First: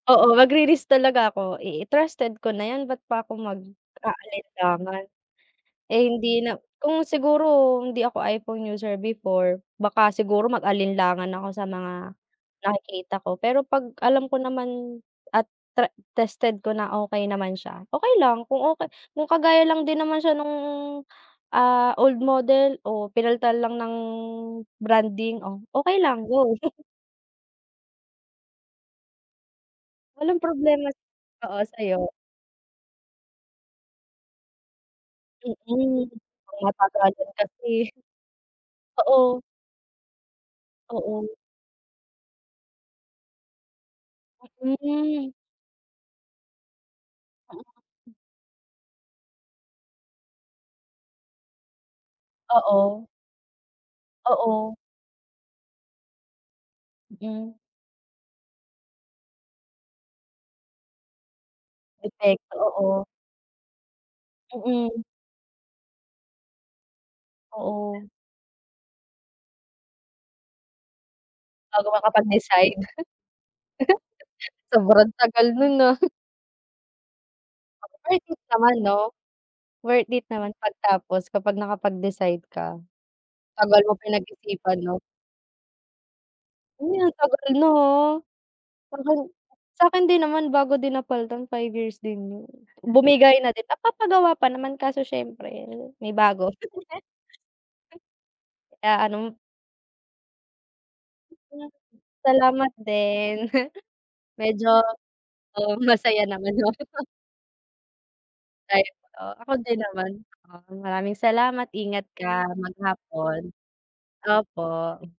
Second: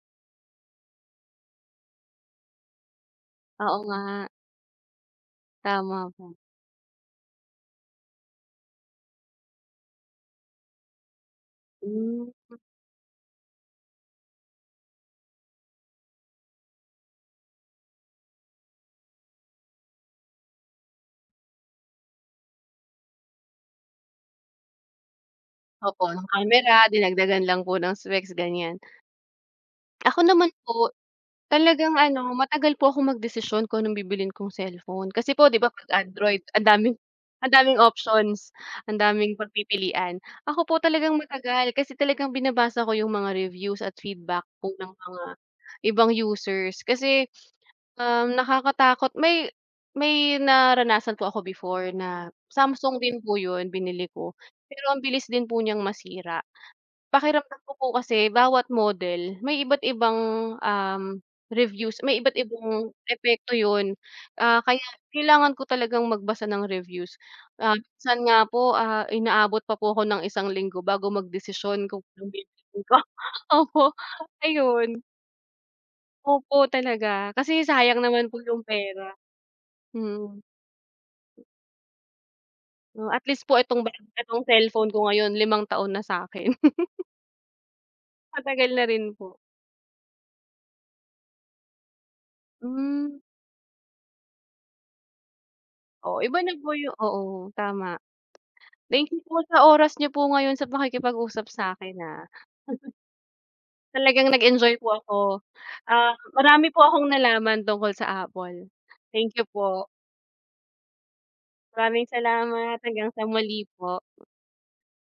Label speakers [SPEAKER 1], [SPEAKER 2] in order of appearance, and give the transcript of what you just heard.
[SPEAKER 1] Oo magri-risk talaga ako i i trusted ko na yan ba't pa ako
[SPEAKER 2] Oo nga.
[SPEAKER 1] mag-aalinlangan. Eh,
[SPEAKER 2] Tama po.
[SPEAKER 1] hindi na kung siguro hindi ako iPhone user before baka siguro mag-alinlangan ako sa mga
[SPEAKER 2] Hmm.
[SPEAKER 1] nakikita ko, pero 'pag alam ko naman at tre tested ko na okay naman siya, okay lang kung okay kung kagaya lang din naman siya nung, ah, old model o pinalitan lang ng branding, oh, okay
[SPEAKER 2] Opo.
[SPEAKER 1] lang,
[SPEAKER 2] Ng
[SPEAKER 1] go.
[SPEAKER 2] kamera, dinagdagan lang po ng specs ganiyan. Ako
[SPEAKER 1] Walang
[SPEAKER 2] naman
[SPEAKER 1] problema
[SPEAKER 2] po,
[SPEAKER 1] oo
[SPEAKER 2] talagang
[SPEAKER 1] sa'yo.
[SPEAKER 2] ano, matagal po akong magdesisyon kung anong bibilhin kong cellphone. Kasi po, 'di ba 'pag
[SPEAKER 1] Mm,
[SPEAKER 2] Android
[SPEAKER 1] pang
[SPEAKER 2] ang daming
[SPEAKER 1] matagalan
[SPEAKER 2] ang daming
[SPEAKER 1] kasi.
[SPEAKER 2] options, ang daming
[SPEAKER 1] Oo.
[SPEAKER 2] pagpipilian. Ako po talagang
[SPEAKER 1] Oo.
[SPEAKER 2] matagal kasi talagang binabasa ko yung mga reviews at feedback po ng mga
[SPEAKER 1] Mm.
[SPEAKER 2] ibang users kasi, um, nakakatakot may, may naranasan po ako before na Samsung
[SPEAKER 1] Oo.
[SPEAKER 2] din po yun binili ko,
[SPEAKER 1] Oo.
[SPEAKER 2] pero ang bilis din po niyang masira.
[SPEAKER 1] Mm.
[SPEAKER 2] Pakiramdam ko po kasi bawat model may iba't ibang, um, reviews may iba't
[SPEAKER 1] Epekto,
[SPEAKER 2] ibang
[SPEAKER 1] oo.
[SPEAKER 2] epekto yun, ah, kaya
[SPEAKER 1] Mm.
[SPEAKER 2] kailangan ko talagang magbasa ng reviews, ah,
[SPEAKER 1] Oo.
[SPEAKER 2] minsan nga po, ah, inaabot pa po ako ng isang linggo bago
[SPEAKER 1] Bago
[SPEAKER 2] magdesisyon kung anong
[SPEAKER 1] makapag-decide.
[SPEAKER 2] bibilhin ko opo, ayun.
[SPEAKER 1] Sobrang tagal nun, ah.
[SPEAKER 2] Opo talaga, kasi sayang
[SPEAKER 1] Worth
[SPEAKER 2] naman po
[SPEAKER 1] it
[SPEAKER 2] yung
[SPEAKER 1] naman 'no?
[SPEAKER 2] pera,
[SPEAKER 1] Worth it
[SPEAKER 2] mhm.
[SPEAKER 1] naman pagtapos kapag nakapag-decide ka.
[SPEAKER 2] 'No at least po itong
[SPEAKER 1] Tagal mo
[SPEAKER 2] bayad na 'tong
[SPEAKER 1] pinag-isipan
[SPEAKER 2] cellphone
[SPEAKER 1] 'no.
[SPEAKER 2] ko ngayon, limang taon na sa 'kin.
[SPEAKER 1] Uy, ang tagal na, ha,
[SPEAKER 2] Matagal na
[SPEAKER 1] para
[SPEAKER 2] rin
[SPEAKER 1] bang
[SPEAKER 2] po.
[SPEAKER 1] sa 'kin din naman bago din napalitan 5 years din yun.
[SPEAKER 2] Hmm.
[SPEAKER 1] Bumigay na din, napapagawa pa naman kaso siyempre may
[SPEAKER 2] Oo iba
[SPEAKER 1] bago.
[SPEAKER 2] nagoyo oo tama.
[SPEAKER 1] Ah,
[SPEAKER 2] Thank you
[SPEAKER 1] anong
[SPEAKER 2] po sa oras niyo po ngayon sa pakikipag-usap sa 'kin, ah.
[SPEAKER 1] Salamat din.
[SPEAKER 2] Talagang
[SPEAKER 1] Medyo
[SPEAKER 2] nag-enjoy po ako,
[SPEAKER 1] oo
[SPEAKER 2] ah,
[SPEAKER 1] masaya naman
[SPEAKER 2] marami
[SPEAKER 1] yung
[SPEAKER 2] po
[SPEAKER 1] ano.
[SPEAKER 2] akong nalaman tungkol sa Apple.
[SPEAKER 1] Ay, o
[SPEAKER 2] Thank you
[SPEAKER 1] ako din
[SPEAKER 2] po.
[SPEAKER 1] naman 'no. Maraming salamat ingat
[SPEAKER 2] Maraming
[SPEAKER 1] ka
[SPEAKER 2] salamat hanggang sa
[SPEAKER 1] maghapon,
[SPEAKER 2] muli po.
[SPEAKER 1] opo.